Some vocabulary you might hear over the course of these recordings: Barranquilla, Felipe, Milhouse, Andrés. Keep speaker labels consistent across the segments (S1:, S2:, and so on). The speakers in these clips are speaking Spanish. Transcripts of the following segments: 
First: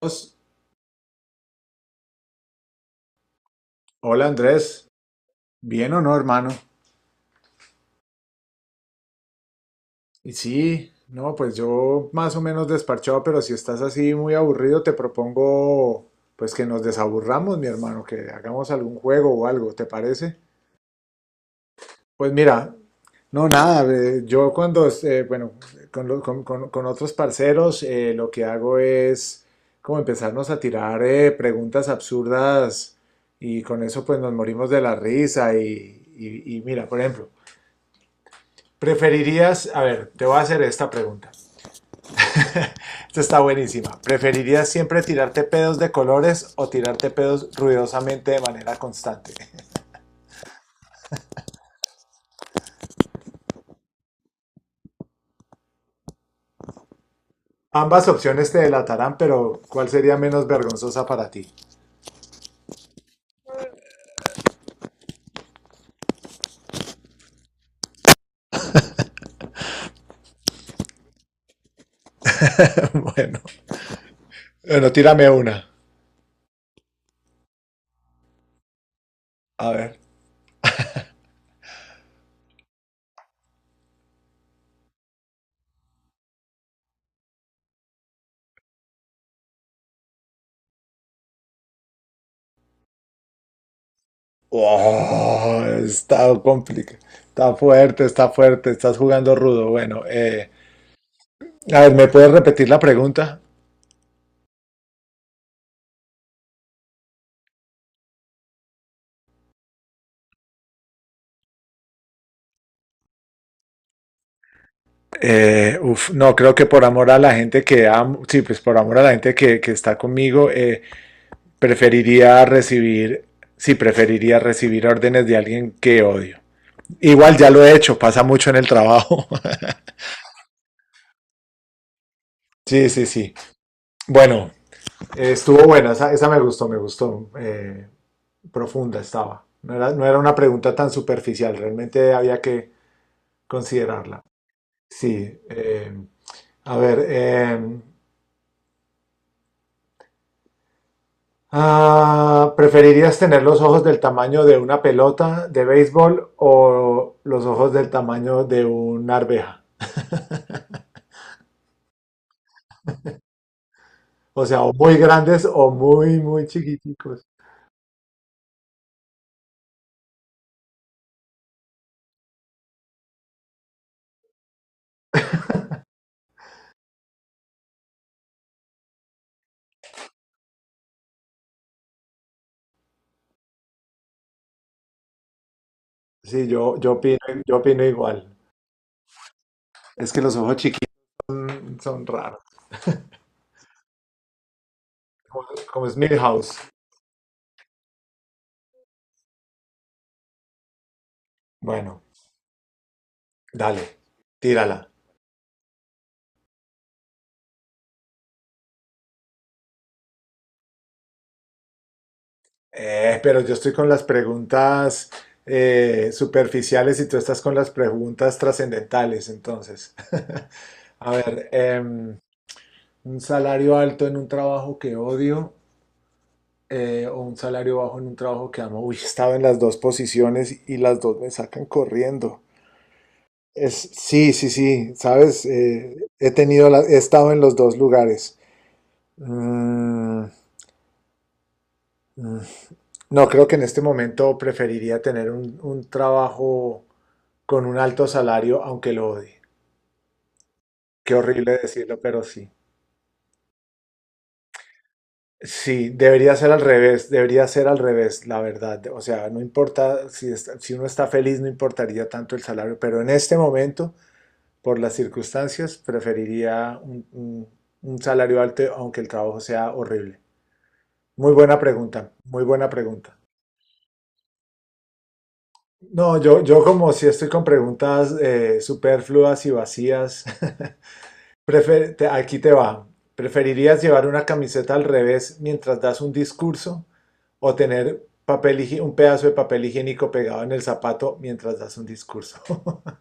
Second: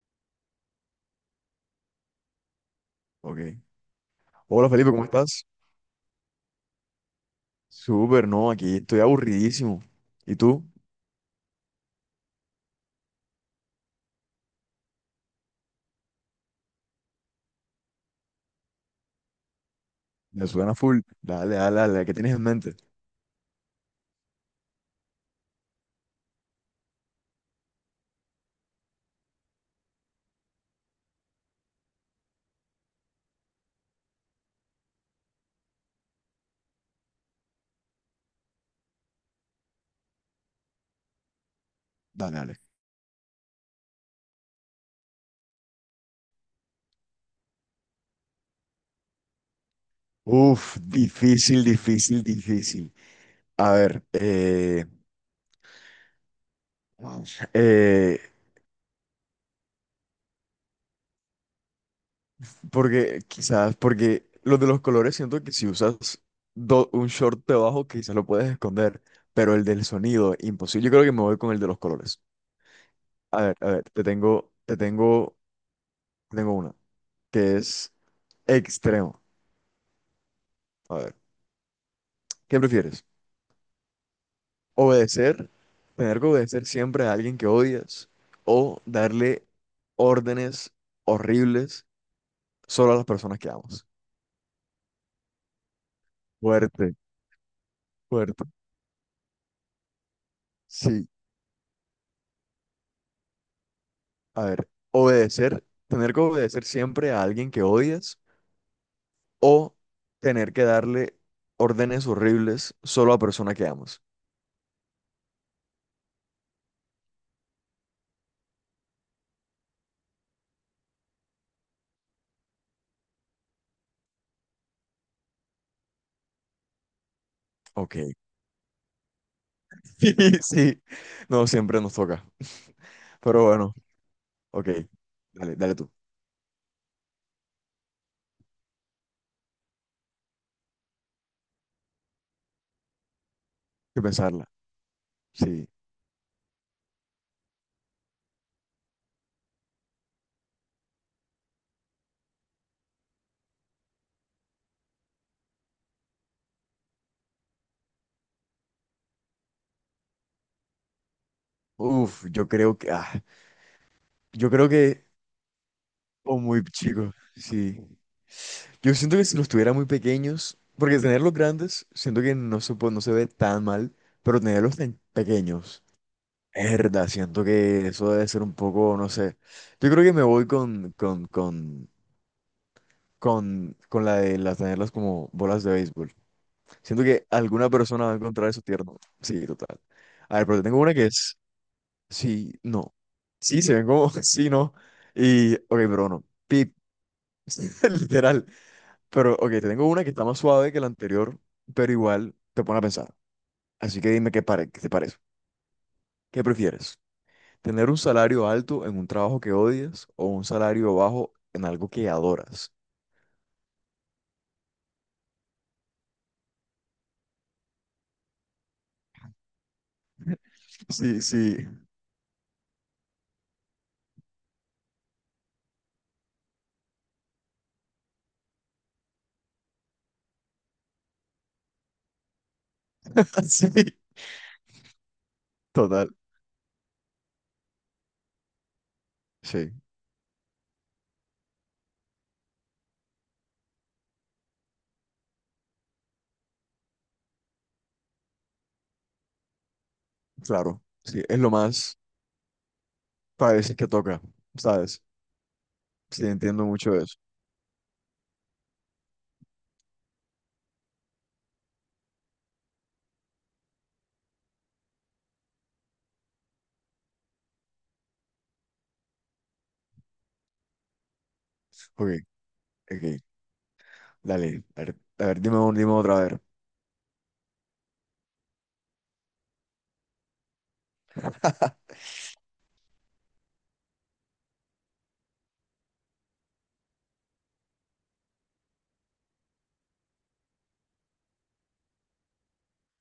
S1: Pues,
S2: Ok.
S1: hola
S2: Hola
S1: Andrés,
S2: Felipe, ¿cómo estás?
S1: bien o no, hermano.
S2: Súper, no, aquí estoy aburridísimo.
S1: Y
S2: ¿Y tú?
S1: sí, no, pues yo más o menos desparchado, pero si estás así muy aburrido, te propongo pues que nos desaburramos, mi hermano, que hagamos algún juego o algo, ¿te parece?
S2: Me suena full. Dale, dale, dale, ¿qué
S1: Pues
S2: tienes en
S1: mira,
S2: mente?
S1: no, nada, yo bueno, con otros parceros, lo que hago es como empezarnos a tirar preguntas absurdas y con eso pues nos morimos de la risa y mira, por ejemplo. ¿Preferirías, a ver, te voy a hacer esta pregunta.
S2: Dale, dale.
S1: Esta está buenísima. ¿Preferirías siempre tirarte pedos de colores o tirarte pedos ruidosamente de manera constante?
S2: Uf, difícil, difícil, difícil. A ver,
S1: Ambas
S2: eh,
S1: opciones te delatarán, pero ¿cuál sería menos vergonzosa para ti?
S2: porque quizás, porque los de los colores siento que si usas un short debajo quizás lo puedes esconder, pero el del sonido, imposible. Yo creo que me voy con el de los colores.
S1: Bueno,
S2: A ver, te tengo, te
S1: bueno, tírame
S2: tengo,
S1: una.
S2: te tengo una, que es extremo.
S1: A ver.
S2: A ver. ¿Qué prefieres? ¿Obedecer? ¿Tener que obedecer siempre a alguien que odias? ¿O darle órdenes horribles solo a las personas que amas?
S1: Oh, está
S2: Fuerte,
S1: complicado. Está fuerte, está
S2: fuerte.
S1: fuerte. Estás jugando rudo. Bueno,
S2: Sí,
S1: a ver, ¿me puedes repetir la pregunta?
S2: a ver, obedecer, tener que obedecer siempre a alguien que odias o tener que darle órdenes horribles solo a persona que amas.
S1: No, creo que por amor a la gente que amo, sí, pues por amor a la gente que está conmigo, preferiría recibir, sí, preferiría recibir órdenes de alguien que odio. Igual ya lo he
S2: Ok,
S1: hecho, pasa mucho en el trabajo.
S2: sí, sí. No, siempre nos toca.
S1: Sí, sí, sí.
S2: Pero bueno,
S1: Bueno,
S2: ok, dale,
S1: estuvo
S2: dale tú,
S1: buena,
S2: hay
S1: esa me gustó, me gustó. Profunda estaba. No era una pregunta tan superficial, realmente había que
S2: que
S1: considerarla.
S2: pensarla.
S1: Sí,
S2: Sí,
S1: a ver, ah, ¿preferirías tener los ojos del tamaño de una pelota de béisbol o los ojos del tamaño de una arveja?
S2: uf, yo creo que, ah,
S1: O
S2: Yo
S1: sea,
S2: creo
S1: o muy
S2: que,
S1: grandes o
S2: o
S1: muy
S2: muy chicos,
S1: chiquiticos.
S2: sí. Yo siento que si los tuviera muy pequeños, porque tenerlos grandes, siento que no se, no se ve tan mal, pero tenerlos tan pequeños, es verdad, siento que eso debe ser un poco, no sé. Yo creo que me voy con la de las tenerlas como bolas de béisbol.
S1: Sí,
S2: Siento que
S1: yo
S2: alguna
S1: opino
S2: persona va a
S1: igual.
S2: encontrar eso tierno. Sí, total.
S1: Es que los
S2: A ver,
S1: ojos
S2: pero te tengo
S1: chiquitos
S2: una que es,
S1: son raros,
S2: sí, no. Sí, se ven como, sí, no.
S1: como,
S2: Y, ok,
S1: como es
S2: pero no.
S1: Milhouse.
S2: Pip. Literal. Pero, ok, te tengo una que está más suave que la anterior, pero
S1: Bueno,
S2: igual te pone a pensar.
S1: dale,
S2: Así que dime qué, qué te
S1: tírala.
S2: parece. ¿Qué prefieres? ¿Tener un salario alto en un trabajo que odias o un salario bajo en algo que adoras?
S1: Pero yo estoy con las preguntas superficiales y tú estás con las preguntas trascendentales, entonces. A
S2: Sí,
S1: ver,
S2: sí,
S1: un salario alto en un trabajo que odio, o un salario bajo en un trabajo que amo. Uy, estaba en las dos posiciones y las dos me sacan corriendo.
S2: sí,
S1: Es, sí, sí, sí, sabes.
S2: total.
S1: He tenido he estado en los dos lugares.
S2: Sí,
S1: Mm, mm. No, creo que en este momento preferiría tener un trabajo con un alto salario, aunque lo odie.
S2: claro.
S1: Qué
S2: Sí, es lo
S1: horrible
S2: más
S1: decirlo, pero sí.
S2: para veces que toca, ¿sabes?
S1: Sí,
S2: Sí,
S1: debería ser al
S2: entiendo mucho
S1: revés,
S2: eso.
S1: debería ser al revés, la verdad. O sea, no importa si uno está feliz, no importaría tanto el salario, pero en este momento, por las circunstancias, preferiría un salario alto, aunque el trabajo sea horrible. Muy buena
S2: Ok,
S1: pregunta, muy buena
S2: ok,
S1: pregunta.
S2: dale. A ver, dime, dime
S1: No,
S2: otra vez.
S1: yo como si estoy con preguntas superfluas y vacías. Aquí te va. ¿Preferirías llevar una camiseta al revés mientras das un discurso o tener un pedazo de papel higiénico pegado en el zapato mientras das un discurso?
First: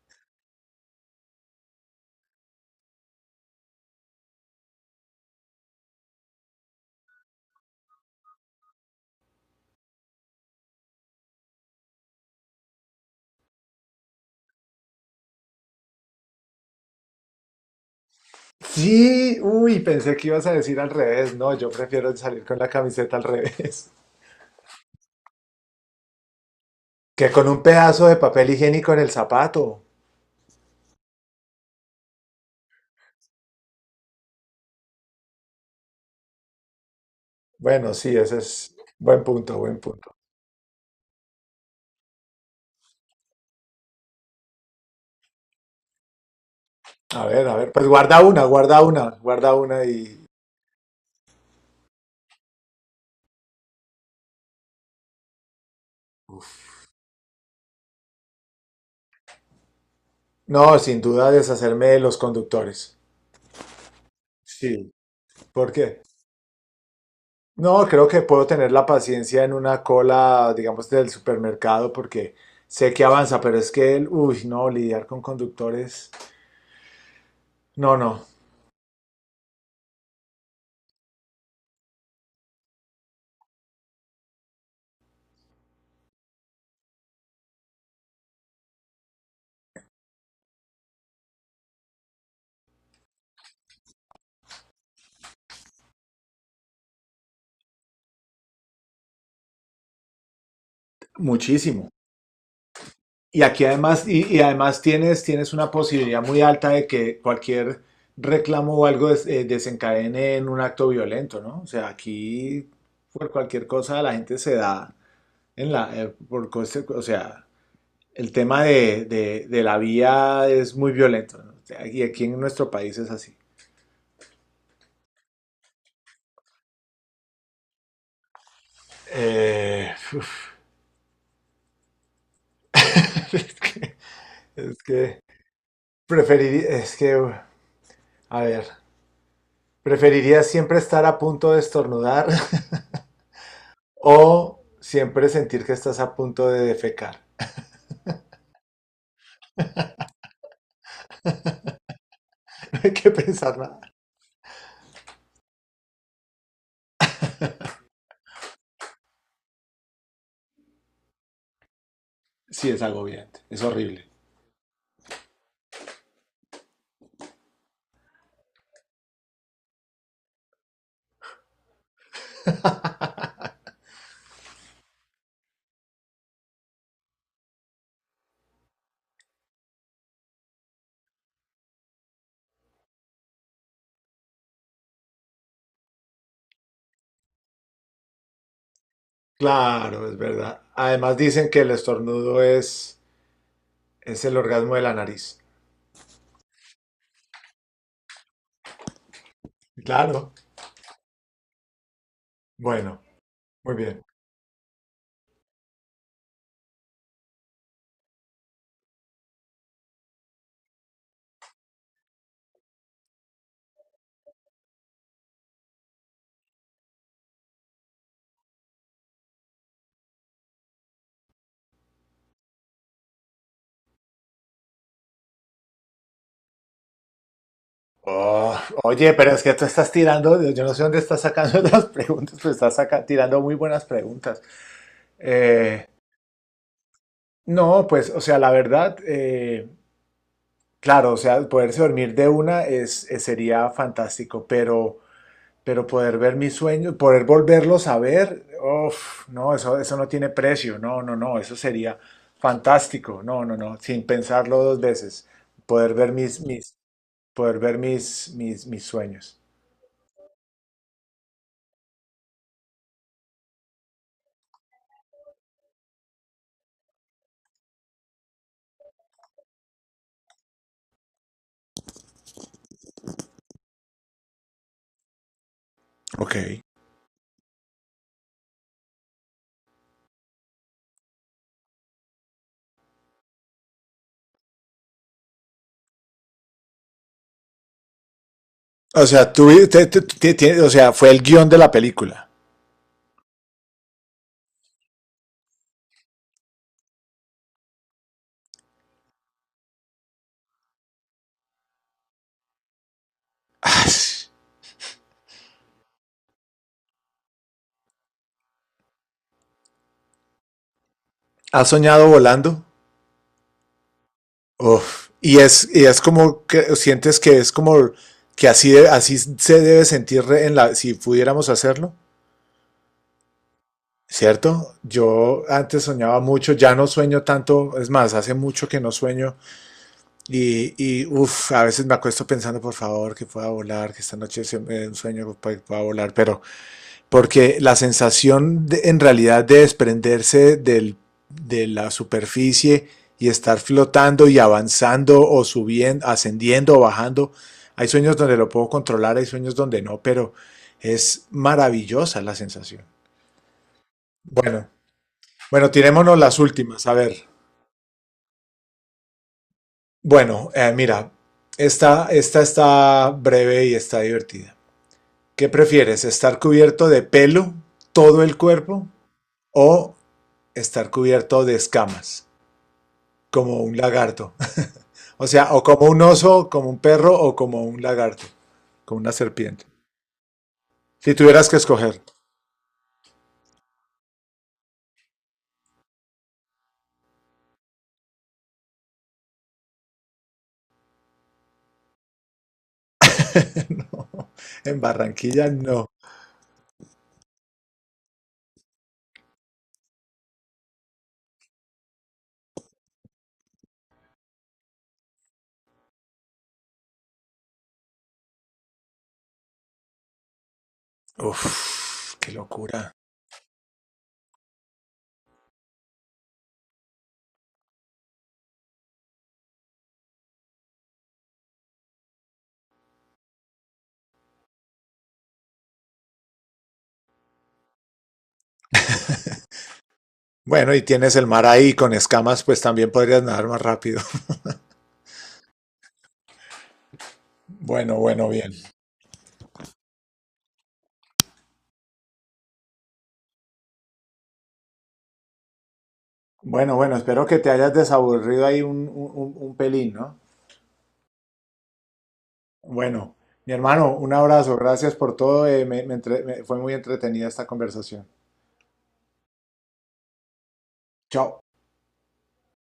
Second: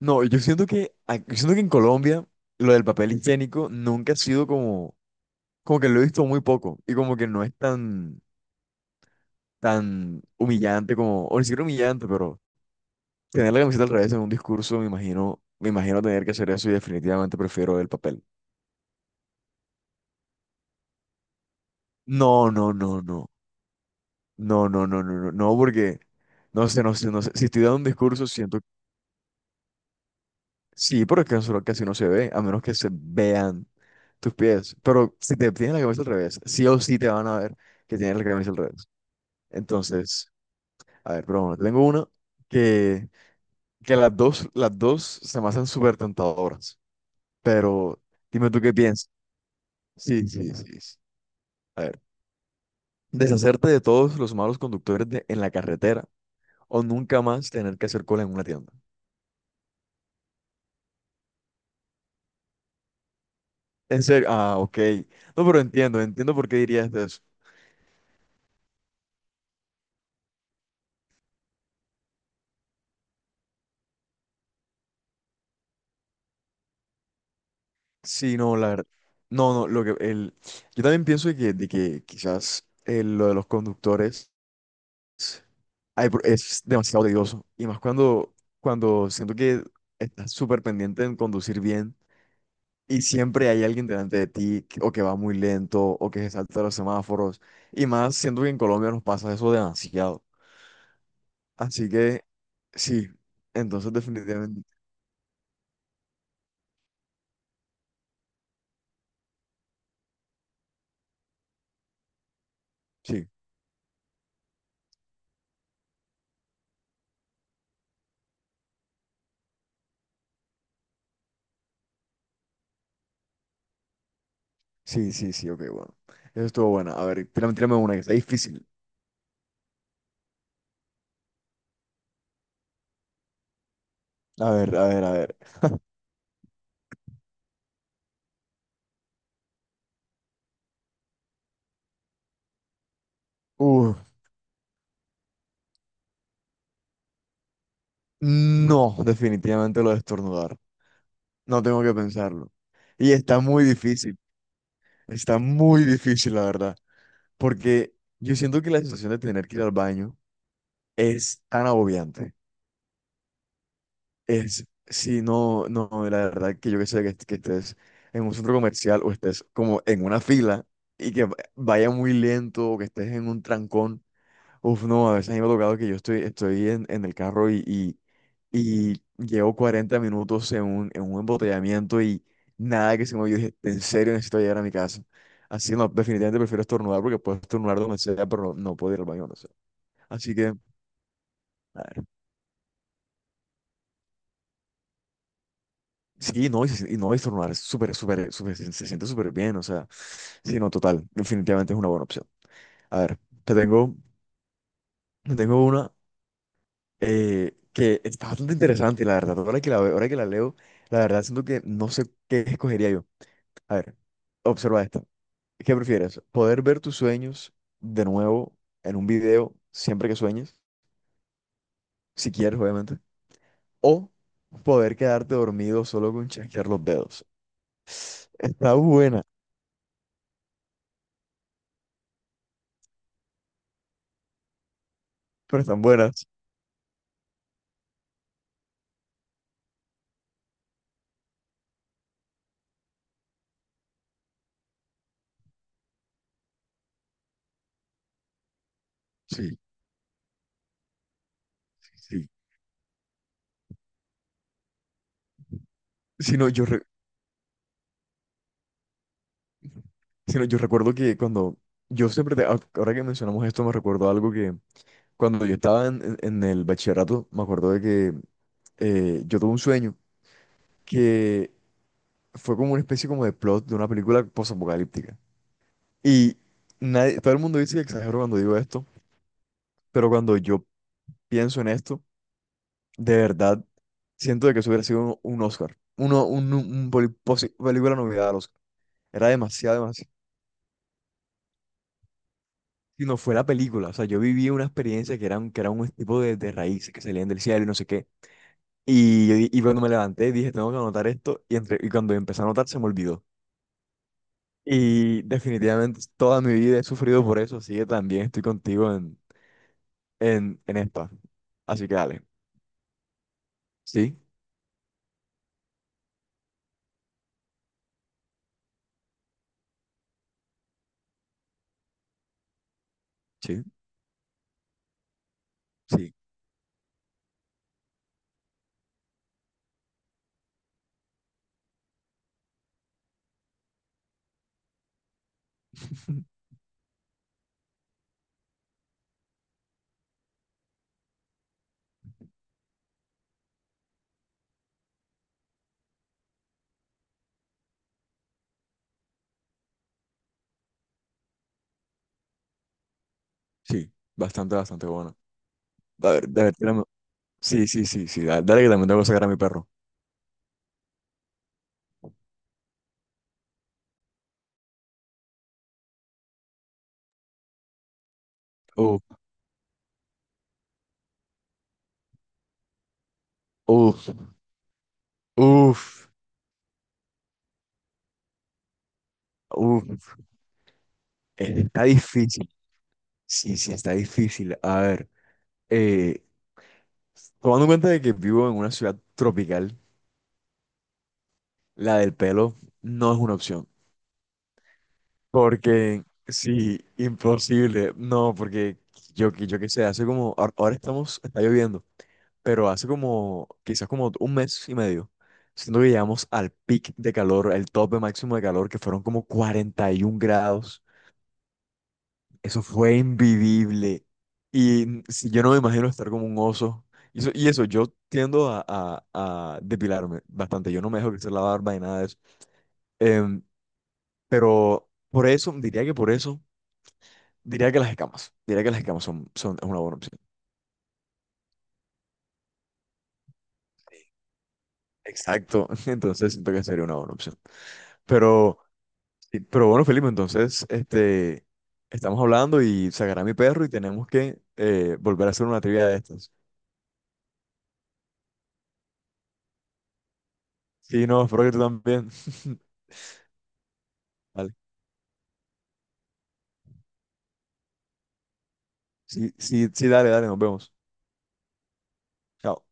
S2: No, yo siento que, en Colombia lo del papel higiénico nunca ha sido como que lo he visto muy poco y como que no es tan humillante como, o ni siquiera humillante, pero tener la camiseta al revés en un discurso, me imagino tener que hacer eso y definitivamente prefiero el papel.
S1: Sí, uy, pensé que ibas a decir al revés. No, yo prefiero salir
S2: No,
S1: con la
S2: no, no,
S1: camiseta al
S2: no,
S1: revés.
S2: no, no, no, no, no, no, porque no sé, no sé, no
S1: Que
S2: sé, si
S1: con un
S2: estoy dando un
S1: pedazo de
S2: discurso
S1: papel
S2: siento,
S1: higiénico en el zapato.
S2: sí, pero es que eso casi no se ve, a menos que se vean tus pies, pero si te tienes la camisa al revés, sí o sí te van a ver
S1: Bueno,
S2: que
S1: sí,
S2: tienes la
S1: ese
S2: camisa al
S1: es
S2: revés.
S1: buen punto, buen punto.
S2: Entonces, a ver, pero bueno, tengo una que... las dos se me hacen súper tentadoras,
S1: A ver, pues
S2: pero
S1: guarda una,
S2: dime tú qué
S1: guarda
S2: piensas.
S1: una, guarda una y...
S2: Sí, sí, sí. Sí. A ver, deshacerte de todos los malos conductores en la carretera o nunca más tener que hacer cola en una tienda.
S1: No, sin duda deshacerme de los conductores.
S2: En serio, ah, ok.
S1: Sí.
S2: No, pero
S1: ¿Por
S2: entiendo,
S1: qué?
S2: entiendo por qué dirías de eso.
S1: No, creo que puedo tener la paciencia en una cola, digamos, del supermercado porque sé que avanza, pero es que, uy, no, lidiar con conductores, no, no,
S2: Sí, no, la verdad. No, no, lo que el, yo también pienso de que quizás lo de los conductores ay, es demasiado tedioso. Y más cuando siento que estás súper pendiente en conducir bien. Y siempre hay alguien delante de ti o que va muy lento o que se salta los semáforos. Y más, siento que en Colombia nos pasa eso demasiado.
S1: muchísimo.
S2: Así que sí,
S1: Y aquí
S2: entonces
S1: además, y
S2: definitivamente
S1: además tienes, tienes una posibilidad muy alta de que cualquier reclamo o algo desencadene en un acto violento, ¿no? O sea, aquí
S2: sí,
S1: por cualquier cosa la gente se da en la, o sea, el tema de la vía es muy violento, ¿no? Y aquí en nuestro país es así.
S2: sí, sí, sí, ok, bueno. Eso estuvo bueno. A ver, tírame, tírame una que está difícil.
S1: Eh, uf, es que,
S2: A ver,
S1: es
S2: a ver, a
S1: que
S2: ver.
S1: preferiría, a ver, preferiría siempre estar a punto de estornudar
S2: Uh,
S1: o siempre sentir que estás a punto de defecar.
S2: no, definitivamente lo de estornudar. No tengo que pensarlo.
S1: No hay que
S2: Y está
S1: pensar
S2: muy
S1: nada.
S2: difícil. Está muy difícil, la verdad. Porque yo siento que la sensación de tener que ir al baño es tan agobiante.
S1: Sí, es agobiante, es horrible.
S2: Es, si no, no, no, la verdad que yo que sé que, que estés en un centro comercial o estés como en una fila y que vaya muy lento o que estés en un trancón. Uf, no, a veces a mí me ha tocado que yo estoy en el carro y, y llevo 40 minutos en un embotellamiento y nada que se me. Yo dije, en serio necesito llegar a mi casa. Así no, definitivamente prefiero estornudar porque puedo estornudar donde sea, pero no, no puedo ir al baño, no sé.
S1: Claro, es
S2: Así que...
S1: verdad. Además dicen que el estornudo es el orgasmo de la nariz.
S2: Sí, no, y, y no, y estornudar es súper, súper, súper, se siente súper bien, o sea,
S1: Claro.
S2: sí, no, total, definitivamente es una buena opción. A
S1: Bueno,
S2: ver, te
S1: muy
S2: tengo,
S1: bien.
S2: te tengo una que está bastante interesante, la verdad, ahora que la leo, la verdad siento que no sé qué escogería yo. A ver, observa esta. ¿Qué prefieres? ¿Poder ver tus sueños de nuevo en un video siempre que sueñes? Si quieres, obviamente. ¿O poder quedarte dormido solo con chasquear los dedos?
S1: Oh,
S2: Está
S1: oye,
S2: buena,
S1: pero es que tú estás tirando, yo no sé dónde estás sacando las preguntas, pero estás tirando muy buenas preguntas.
S2: pero están
S1: Eh,
S2: buenas.
S1: no, pues, o sea, la verdad, claro, o sea, poderse dormir de una es, sería fantástico, pero poder ver mis sueños, poder volverlos a ver, uf, no,
S2: Sí.
S1: eso no tiene precio, no, no, no, eso sería
S2: Sí.
S1: fantástico, no, no, no, sin pensarlo dos veces, poder ver
S2: Sino yo, re-
S1: poder ver mis sueños.
S2: sino yo recuerdo que cuando yo siempre, ah, ahora que mencionamos esto, me recuerdo algo que cuando yo estaba en, en el bachillerato, me acuerdo de que yo tuve un sueño que fue como una especie como de plot de una película posapocalíptica.
S1: Ok.
S2: Y nadie, todo el mundo dice que exagero cuando digo esto, pero cuando yo pienso en esto, de verdad, siento de que eso hubiera sido un Oscar, uno, un poli- posi- película novedad al Oscar.
S1: O
S2: Era
S1: sea, tú,
S2: demasiado,
S1: te- te-
S2: demasiado.
S1: te- te- o sea, fue el guión de la película.
S2: Si no fue la película, o sea, yo viví una experiencia que era un tipo de raíces que salían del cielo y no sé qué. Y, y cuando me levanté dije, tengo que anotar esto, y cuando empecé a anotar se me olvidó. Y definitivamente toda mi vida he sufrido por eso, así que también estoy contigo en, en esta.
S1: ¿Has
S2: Así que
S1: soñado
S2: dale.
S1: volando?
S2: Sí,
S1: Uf. Y es como que sientes que es como que así, así se debe sentir en la, si pudiéramos hacerlo,
S2: sí,
S1: ¿cierto? Yo antes
S2: sí,
S1: soñaba mucho, ya no sueño tanto, es más, hace mucho que no sueño y uf, a veces me acuesto pensando, por favor, que pueda volar, que esta noche sea un sueño que pueda volar, pero porque la sensación en realidad de desprenderse de la superficie y estar flotando y avanzando o subiendo, ascendiendo o bajando, hay sueños donde lo puedo controlar, hay sueños donde no, pero es maravillosa la sensación.
S2: sí, bastante,
S1: Bueno,
S2: bastante bueno.
S1: bueno, tirémonos las
S2: A ver,
S1: últimas, a ver.
S2: Sí, sí, sí, sí, dale, dale que también tengo que sacar a mi perro.
S1: Bueno, mira, esta está breve y está divertida. ¿Qué prefieres? ¿Estar cubierto de pelo todo el cuerpo
S2: Uf,
S1: o estar cubierto de escamas, como un
S2: uf,
S1: lagarto? O sea, o
S2: uf,
S1: como un oso, como un perro o como un lagarto, como una serpiente.
S2: uf,
S1: Si tuvieras que
S2: está
S1: escoger.
S2: difícil. Sí, sí, está difícil. A ver, eh, tomando en cuenta de que vivo en una ciudad tropical, la del pelo no es una opción.
S1: No, en Barranquilla no.
S2: Porque, sí, imposible. No, porque yo qué sé, hace como, ahora estamos, está lloviendo, pero hace como, quizás como un mes y medio, siento que llegamos al pic de calor, el tope máximo de calor, que fueron como 41 grados.
S1: Uf, qué
S2: Eso
S1: locura.
S2: fue invivible. Y si yo no me imagino estar como un oso. Y eso, yo tiendo a depilarme bastante. Yo no me dejo crecer la barba y nada de eso. Em, pero por eso, diría que por eso, diría que las escamas. Diría que las escamas son es una buena opción.
S1: Bueno, y tienes el mar ahí con escamas, pues también podrías nadar más rápido.
S2: Exacto. Entonces siento que sería una buena opción.
S1: Bueno, bueno, bien.
S2: Pero, sí, pero bueno, Felipe, entonces, estamos hablando y sacará mi perro y tenemos que volver a hacer una trivia de estas.
S1: Bueno, bueno, espero que te hayas desaburrido ahí un pelín, ¿no?
S2: Sí, no, espero que tú también.
S1: Bueno, mi hermano, un
S2: Vale.
S1: abrazo, gracias por todo, fue muy entretenida esta conversación.
S2: Sí, sí, sí, dale, dale, nos vemos.
S1: Chao.
S2: Chao.